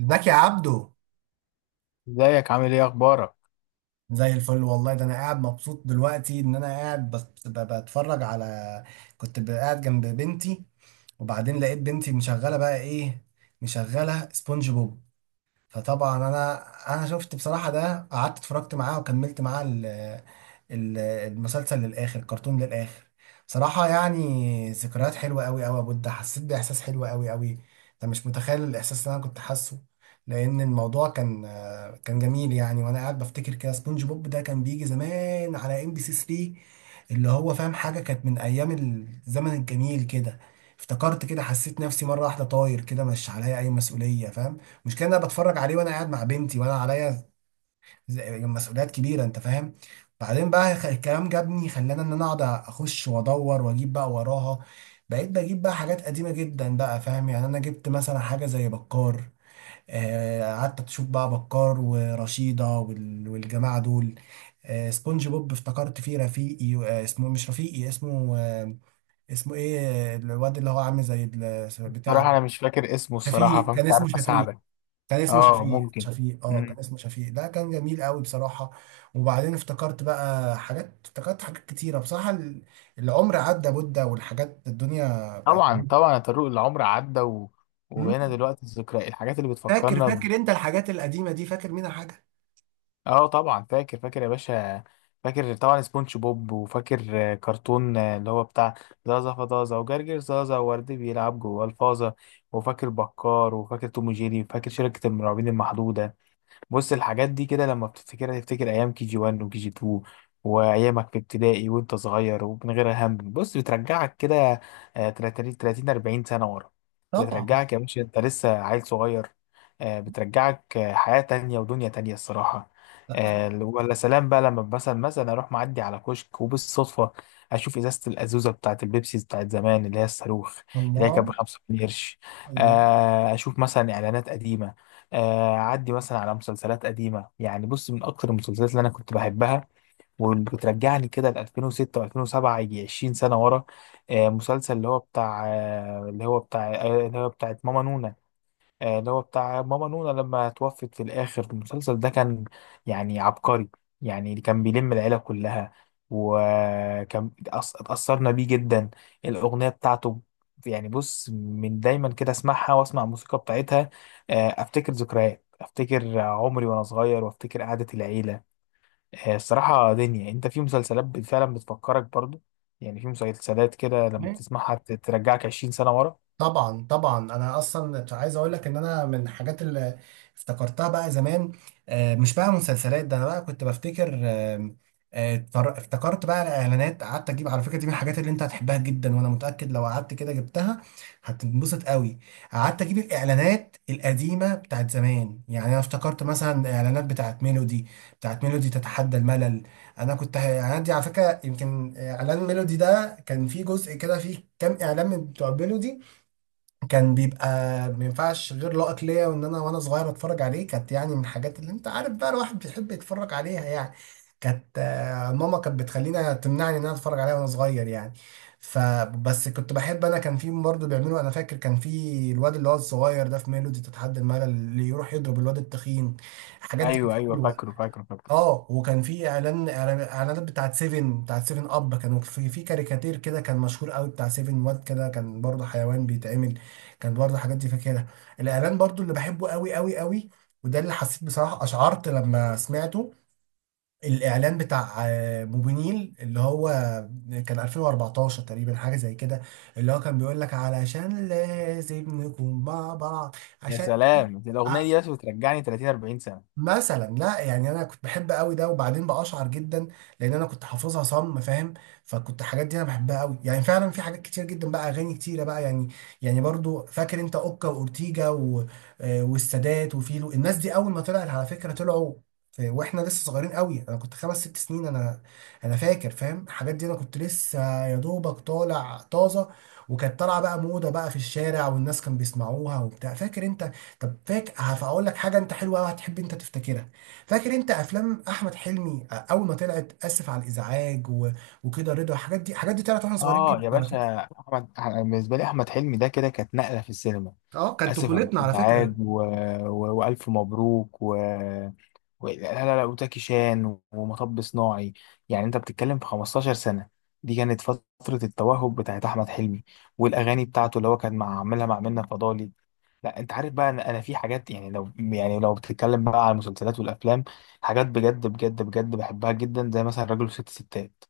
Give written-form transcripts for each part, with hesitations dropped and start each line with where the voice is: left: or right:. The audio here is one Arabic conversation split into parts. right: ازيك يا عبدو؟
left: ازيك، عامل ايه، اخبارك؟
right: زي الفل والله. ده انا قاعد مبسوط دلوقتي ان انا قاعد بتفرج على. كنت قاعد جنب بنتي، وبعدين لقيت بنتي مشغله بقى ايه، مشغله سبونج بوب. فطبعا انا شفت بصراحه ده، قعدت اتفرجت معاه وكملت معاه المسلسل للاخر، الكرتون للاخر. بصراحه يعني ذكريات حلوه قوي قوي يا بود، حسيت باحساس حلو قوي قوي. انت مش متخيل الاحساس اللي انا كنت حاسه. لان الموضوع كان جميل يعني، وانا قاعد بفتكر كده سبونج بوب ده كان بيجي زمان على MBC 3، اللي هو فاهم، حاجه كانت من ايام الزمن الجميل كده. افتكرت كده، حسيت نفسي مره واحده طاير كده، مش عليا اي مسؤوليه، فاهم. المشكله إن انا بتفرج عليه وانا قاعد مع بنتي وانا عليا مسؤوليات كبيره، انت فاهم. بعدين بقى الكلام جابني، خلاني ان انا اقعد اخش وادور واجيب بقى وراها. بقيت بجيب بقى حاجات قديمه جدا بقى، فاهم يعني، انا جبت مثلا حاجه زي بكار. قعدت اشوف بقى بكار ورشيده والجماعه دول. سبونج بوب افتكرت فيه رفيقي، اسمه مش رفيقي، اسمه اسمه ايه، الواد اللي هو عامل زي بتاع
left: صراحة،
right: ده.
left: انا مش فاكر اسمه الصراحة،
right: شفيق،
left: فمش
right: كان اسمه
left: عارف
right: شفيق،
left: اساعدك.
right: كان اسمه
left: اه،
right: شفيق،
left: ممكن.
right: شفيق، اه،
left: مم.
right: كان اسمه شفيق، ده كان جميل قوي بصراحة. وبعدين افتكرت حاجات كتيرة بصراحة، العمر عدى مدة، والحاجات الدنيا بقت.
left: طبعا طبعا يا طارق، العمر عدى و.
right: مم.
left: وبقينا دلوقتي الذكرى، الحاجات اللي
right: فاكر،
left: بتفكرنا ب.
right: فاكر انت الحاجات القديمة دي، فاكر منها حاجة؟
left: اه، طبعا فاكر فاكر يا باشا. فاكر طبعا سبونج بوب، وفاكر كرتون اللي هو بتاع زازا فطازة، وجرجر زازا، وورد بيلعب جوه الفازة. وفاكر بكار، وفاكر توم وجيري، وفاكر شركة المرعبين المحدودة. بص، الحاجات دي كده لما بتفتكرها تفتكر ايام كي جي 1 وكي جي 2، وايامك في ابتدائي وانت صغير ومن غير هم. بص، بترجعك كده. 30، 30، 40 سنه ورا.
right: طبعا.
left: بترجعك يا باشا، انت لسه عيل صغير. بترجعك حياه تانية ودنيا تانية الصراحه. ولا سلام بقى لما مثلا اروح معدي على كشك، وبالصدفه اشوف ازازه الازوزه بتاعت البيبسي بتاعت زمان، اللي هي الصاروخ، اللي هي
right: الله،
left: كانت ب 5 قرش.
right: الله.
left: اشوف مثلا اعلانات قديمه. عدي مثلا على مسلسلات قديمة. يعني بص، من أكتر المسلسلات اللي أنا كنت بحبها واللي بترجعني كده ل 2006 و2007، يجي 20 سنة ورا. مسلسل اللي هو بتاعت ماما نونا. اللي هو بتاع ماما نونا، لما توفت في الآخر، المسلسل ده كان يعني عبقري. يعني اللي كان بيلم العيلة كلها، وكان اتأثرنا بيه جدا. الأغنية بتاعته، يعني بص، من دايما كده اسمعها واسمع الموسيقى بتاعتها. افتكر ذكريات، افتكر عمري وانا صغير، وافتكر قعدة العيلة. الصراحة دنيا. انت في مسلسلات فعلا بتفكرك برضو. يعني في مسلسلات كده، لما تسمعها ترجعك 20 سنة ورا.
right: طبعا طبعا، انا اصلا عايز اقول لك ان انا من الحاجات اللي افتكرتها بقى زمان، مش بقى مسلسلات، ده انا بقى كنت بفتكر، افتكرت بقى الاعلانات. قعدت اجيب، على فكره دي من الحاجات اللي انت هتحبها جدا، وانا متاكد لو قعدت كده جبتها هتنبسط قوي. قعدت اجيب الاعلانات القديمه بتاعت زمان، يعني انا افتكرت مثلا اعلانات بتاعت ميلودي، بتاعت ميلودي تتحدى الملل. انا كنت الاعلانات دي على فكره، يمكن اعلان ميلودي ده كان فيه جزء كده، فيه كام اعلان من بتوع ميلودي، كان بيبقى ما ينفعش غير لقط ليا، وان انا وانا صغير اتفرج عليه، كانت يعني من الحاجات اللي انت عارف بقى الواحد بيحب يتفرج عليها يعني. كانت ماما كانت بتخلينا، تمنعني ان انا اتفرج عليها وانا صغير يعني. فبس كنت بحب، انا كان في برضه بيعملوا، انا فاكر كان في الواد اللي هو الصغير ده في ميلودي تتحدى الملل، اللي يروح يضرب الواد التخين. الحاجات دي كانت
left: ايوه، ايوه،
right: حلوه.
left: فاكره فاكره فاكره.
right: اه، وكان في اعلان اعلانات بتاعت سيفن اب، كانوا في كاريكاتير كده كان مشهور قوي بتاع سيفن، واد كده كان برضه حيوان بيتعمل، كان برضه حاجات دي فاكرها. الاعلان برضه اللي بحبه قوي قوي قوي، وده اللي حسيت بصراحة، اشعرت لما سمعته، الاعلان بتاع موبينيل، اللي هو كان 2014 تقريبا، حاجة زي كده، اللي هو كان بيقول لك علشان لازم نكون مع بعض،
left: يا
right: عشان
left: سلام، دي الاغنيه دي بس بترجعني 30، 40 سنه.
right: مثلا، لا يعني انا كنت بحب قوي ده، وبعدين بقشعر جدا لان انا كنت حافظها صم، فاهم. فكنت الحاجات دي انا بحبها قوي يعني، فعلا في حاجات كتير جدا بقى، اغاني كتيره بقى يعني. يعني برضو فاكر انت اوكا واورتيجا و، والسادات وفيلو، الناس دي اول ما طلعت على فكره، طلعوا واحنا لسه صغيرين قوي، انا كنت خمس ست سنين انا. انا فاكر، فاهم الحاجات دي، انا كنت لسه يا دوبك طالع طازه، وكانت طالعه بقى موضه بقى في الشارع، والناس كانوا بيسمعوها وبتاع، فاكر انت؟ طب فاكر، هقول لك حاجه انت حلوه قوي هتحب انت تفتكرها. فاكر انت افلام احمد حلمي اول ما طلعت، اسف على الازعاج و، وكده، رضا، الحاجات دي، الحاجات دي طلعت واحنا صغيرين
left: اه
right: جدا
left: يا
right: على
left: باشا،
right: فكره.
left: احمد، أنا بالنسبه لي احمد حلمي ده كده كانت نقله في السينما.
right: اه كانت
left: اسف على
right: طفولتنا على
left: الازعاج
right: فكره.
left: و، و، والف مبروك و، لا، لا، لا، وزكي شان ومطب صناعي. يعني انت بتتكلم في 15 سنة. دي كانت فترة التوهج بتاعت أحمد حلمي، والأغاني بتاعته اللي هو كان مع عاملها مع منة فضالي. لا، انت عارف بقى، انا في حاجات. يعني لو بتتكلم بقى على المسلسلات والأفلام، حاجات بجد بجد بجد بحبها جدا، زي مثلا راجل وست ستات،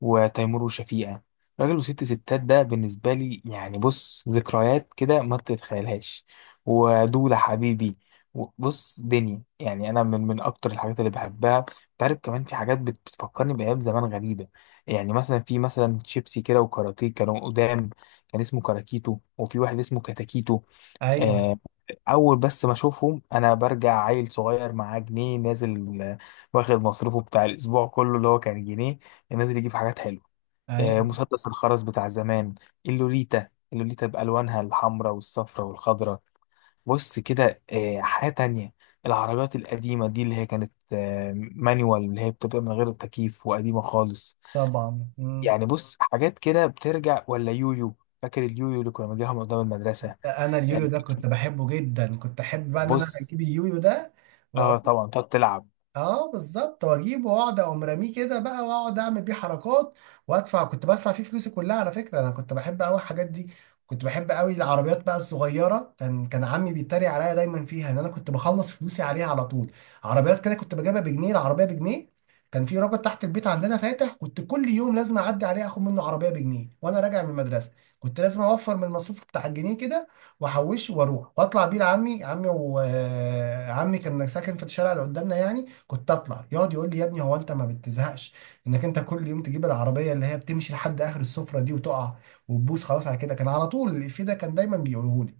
left: وتيمور وشفيقة. راجل وست ستات ده بالنسبة لي يعني بص، ذكريات كده ما تتخيلهاش. ودولة حبيبي. بص، دنيا يعني. انا من اكتر الحاجات اللي بحبها. انت عارف، كمان في حاجات بتفكرني بايام زمان غريبه. يعني مثلا، في مثلا شيبسي كده وكاراتيه كانوا قدام. كان اسمه كاراكيتو، وفي واحد اسمه كاتاكيتو.
right: ايوه،
left: آه، اول بس ما اشوفهم انا برجع عيل صغير معاه جنيه نازل، واخد مصروفه بتاع الاسبوع كله اللي هو كان جنيه، نازل يجيب حاجات حلوه.
right: ايوه.
left: مسدس الخرز بتاع زمان، اللوليتا، اللوليتا بألوانها الحمراء والصفراء والخضراء. بص كده. حاجة تانية، العربيات القديمة دي، اللي هي كانت مانيوال، اللي هي بتبقى من غير التكييف وقديمة خالص.
right: طبعا. مم.
left: يعني بص، حاجات كده بترجع. ولا يويو، فاكر اليويو اللي كنا بنجيبها من قدام المدرسة؟
right: انا
left: آه،
right: اليوليو ده كنت بحبه جدا، كنت احب بقى ان انا
left: بص،
right: اجيب اليويو ده.
left: اه طبعا، تقعد تلعب.
right: اه بالظبط، واجيبه واقعد اقوم راميه كده بقى، واقعد اعمل بيه حركات، وادفع، كنت بدفع فيه فلوسي كلها على فكره، انا كنت بحب قوي الحاجات دي. كنت بحب قوي العربيات بقى الصغيره، كان عمي بيتريق عليا دايما فيها ان انا كنت بخلص فلوسي عليها على طول. عربيات كده كنت بجيبها بجنيه، العربيه بجنيه. كان في راجل تحت البيت عندنا فاتح، كنت كل يوم لازم اعدي عليه اخد منه عربيه بجنيه وانا راجع من المدرسه. كنت لازم اوفر من المصروف بتاع الجنيه كده، واحوشه واروح واطلع بيه لعمي، عمي وعمي كان ساكن في الشارع اللي قدامنا يعني. كنت اطلع يقعد يقول لي: يا ابني هو انت ما بتزهقش انك انت كل يوم تجيب العربيه اللي هي بتمشي لحد اخر السفره دي وتقع وتبوس، خلاص على كده. كان على طول الإفيه ده كان دايما بيقوله لي.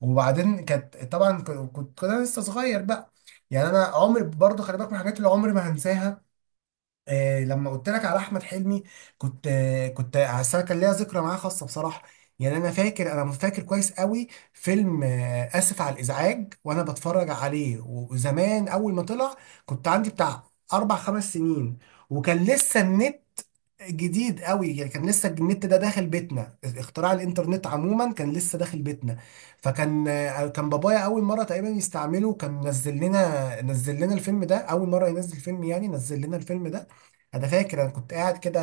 right: وبعدين كانت طبعا كنت انا لسه صغير بقى. يعني انا عمري برضه، خلي بالك من الحاجات اللي عمري ما هنساها، آه لما قلت لك على احمد حلمي، كنت آه، كنت أصل أنا كان ليا ذكرى معاه خاصه بصراحه. يعني انا فاكر، انا فاكر كويس قوي فيلم آه اسف على الازعاج وانا بتفرج عليه، وزمان اول ما طلع كنت عندي بتاع اربع خمس سنين. وكان لسه النت جديد قوي يعني، كان لسه النت ده داخل بيتنا، اختراع الانترنت عموما كان لسه داخل بيتنا. فكان كان بابايا اول مره تقريبا يستعمله، كان نزل لنا الفيلم ده، اول مره ينزل فيلم يعني، نزل لنا الفيلم ده. انا فاكر انا كنت قاعد كده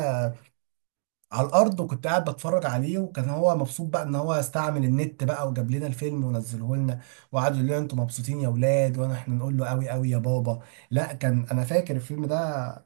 right: على الارض، وكنت قاعد بتفرج عليه، وكان هو مبسوط بقى ان هو استعمل النت بقى وجاب لنا الفيلم ونزله لنا، وقعد يقول لنا: انتوا مبسوطين يا ولاد، وانا احنا نقول له: قوي قوي يا بابا. لا كان انا فاكر الفيلم ده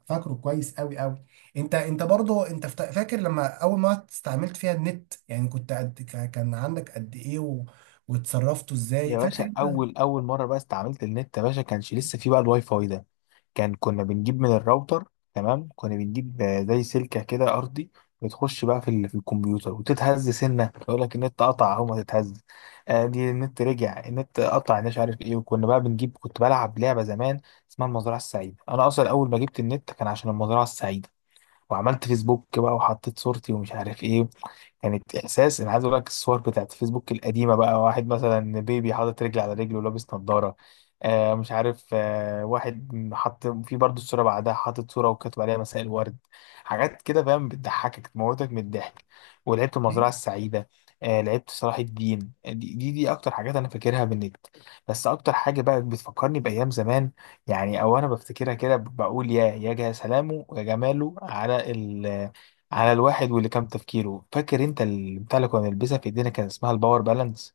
right: فاكره كويس قوي قوي. انت برضه انت، فاكر لما اول ما استعملت فيها النت يعني، كنت قد كان عندك قد ايه و، واتصرفتوا ازاي،
left: يا
right: فاكر
left: باشا،
right: انت؟
left: اول اول مره بقى استعملت النت يا باشا، كانش لسه فيه بقى الواي فاي ده. كنا بنجيب من الراوتر. تمام. كنا بنجيب زي سلكه كده ارضي، بتخش بقى في في الكمبيوتر، وتتهز سنه يقول لك النت قطع، اهو ما تتهز. دي النت رجع، النت قطع، مش عارف ايه. وكنا بقى بنجيب. كنت بلعب لعبه زمان اسمها المزرعه السعيده. انا اصلا اول ما جبت النت كان عشان المزرعه السعيده. وعملت فيسبوك بقى، وحطيت صورتي ومش عارف ايه. كانت احساس. انا عايز اقول لك، الصور بتاعت فيسبوك القديمه بقى، واحد مثلا بيبي حاطط رجل على رجل ولابس نظاره، مش عارف. واحد حط في برضه الصوره بعدها حاطط صوره وكاتب عليها مساء الورد. حاجات كده فاهم، بتضحكك تموتك من الضحك. ولعبت المزرعه
right: أيوه.
left: السعيده. لعبت صلاح الدين. دي اكتر حاجات انا فاكرها من النت. بس اكتر حاجه بقى بتفكرني بايام زمان، يعني او انا بفتكرها كده، بقول: يا جا سلامه، يا جماله على على الواحد. واللي كام تفكيره، فاكر انت البتاع اللي كنا بنلبسها في ايدينا؟ كان اسمها الباور بالانس.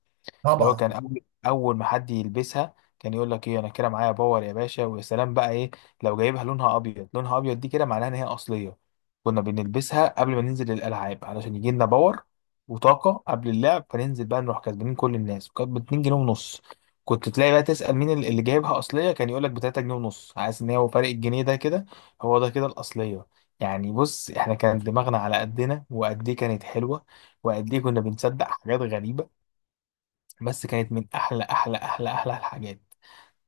left: اللي هو كان
right: طبعا
left: اول اول ما حد يلبسها، كان يقول لك: ايه، انا كده معايا باور يا باشا! ويا سلام بقى ايه، لو جايبها لونها ابيض. لونها ابيض دي كده معناها ان هي اصليه. كنا بنلبسها قبل ما ننزل الالعاب، علشان يجي لنا باور وطاقه قبل اللعب، فننزل بقى نروح كسبانين كل الناس. وكانت ب 2 جنيه ونص. كنت تلاقي بقى تسال مين اللي جايبها اصليه، كان يقول لك ب 3 جنيه ونص، عايز ان هو فرق الجنيه ده كده هو ده كده الاصليه. يعني بص، احنا كان دماغنا على قدنا. وقد ايه كانت حلوه، وقد ايه كنا بنصدق حاجات غريبه! بس كانت من احلى احلى احلى احلى الحاجات.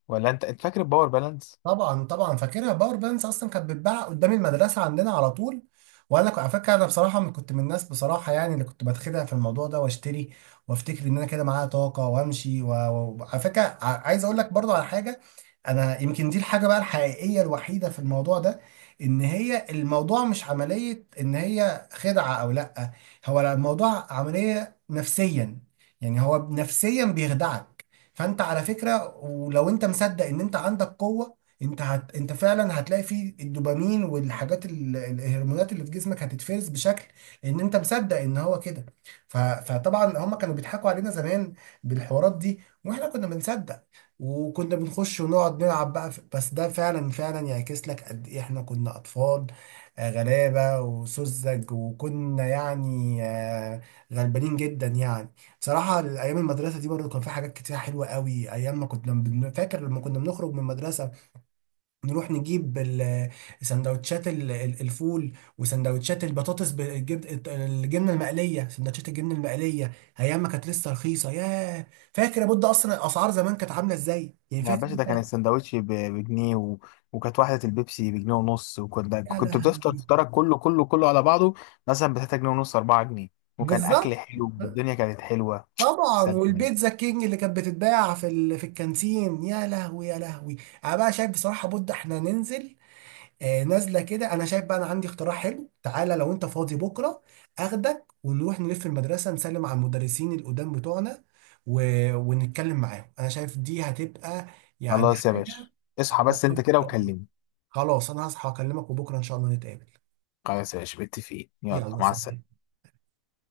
left: ولا انت فاكر الباور بالانس؟
right: طبعا، طبعا فاكرها، باور بانكس اصلا كانت بتتباع قدام المدرسه عندنا على طول. وانا على فكره انا بصراحه، كنت من الناس بصراحه يعني اللي كنت بتخدع في الموضوع ده، واشتري وافتكر ان انا كده معايا طاقه وامشي، وعلى فكره عايز اقول لك برضو على حاجه. انا يمكن دي الحاجه بقى الحقيقيه الوحيده في الموضوع ده، ان هي الموضوع مش عمليه ان هي خدعه او لا، هو الموضوع عمليه نفسيا. يعني هو نفسيا بيخدعك، فانت على فكره ولو انت مصدق ان انت عندك قوه، انت فعلا هتلاقي فيه الدوبامين الهرمونات اللي في جسمك هتتفرز بشكل ان انت مصدق ان هو كده. فطبعا هم كانوا بيضحكوا علينا زمان بالحوارات دي واحنا كنا بنصدق. وكنا بنخش ونقعد نلعب بقى بس ده فعلا فعلا يعكس لك قد ايه احنا كنا اطفال، غلابة وسذج، وكنا يعني غلبانين جدا يعني. بصراحة ايام المدرسة دي برضه كان في حاجات كتير حلوة قوي ايام ما كنا فاكر لما كنا بنخرج من المدرسة نروح نجيب سندوتشات الفول، وسندوتشات البطاطس بالجبن، الجبنه المقليه، سندوتشات الجبنه المقليه، ايام ما كانت لسه رخيصه، ياه. فاكر يا بود اصلا الاسعار زمان كانت عامله ازاي يعني،
left: يا
right: فاكر
left: باشا، ده كان
right: انت؟
left: السندوتش بجنيه و، وكانت واحدة البيبسي بجنيه ونص. وكنت
right: يا
left: كنت بتفطر
right: لهوي.
left: فطارك كله كله كله على بعضه، مثلا ب 3 جنيه ونص، 4 جنيه. وكان أكل
right: بالظبط
left: حلو، والدنيا كانت حلوة.
right: طبعا،
left: سلام.
right: والبيتزا كينج اللي كانت بتتباع في الكانتين، يا لهوي يا لهوي. انا بقى شايف بصراحه بود احنا ننزل، نازله كده. انا شايف بقى انا عندي اقتراح حلو، تعالى لو انت فاضي بكره اخدك ونروح نلف المدرسه، نسلم على المدرسين القدام بتوعنا و... ونتكلم معاهم، انا شايف دي هتبقى يعني
left: خلاص يا باشا،
right: حاجه
left: اصحى بس أنت كده
right: هتفكرني.
left: وكلمني.
right: خلاص انا هصحى اكلمك، وبكره ان شاء الله نتقابل.
left: خلاص يا باشا، متفقين. يلا
right: يلا
left: مع
right: سلام.
left: السلامة.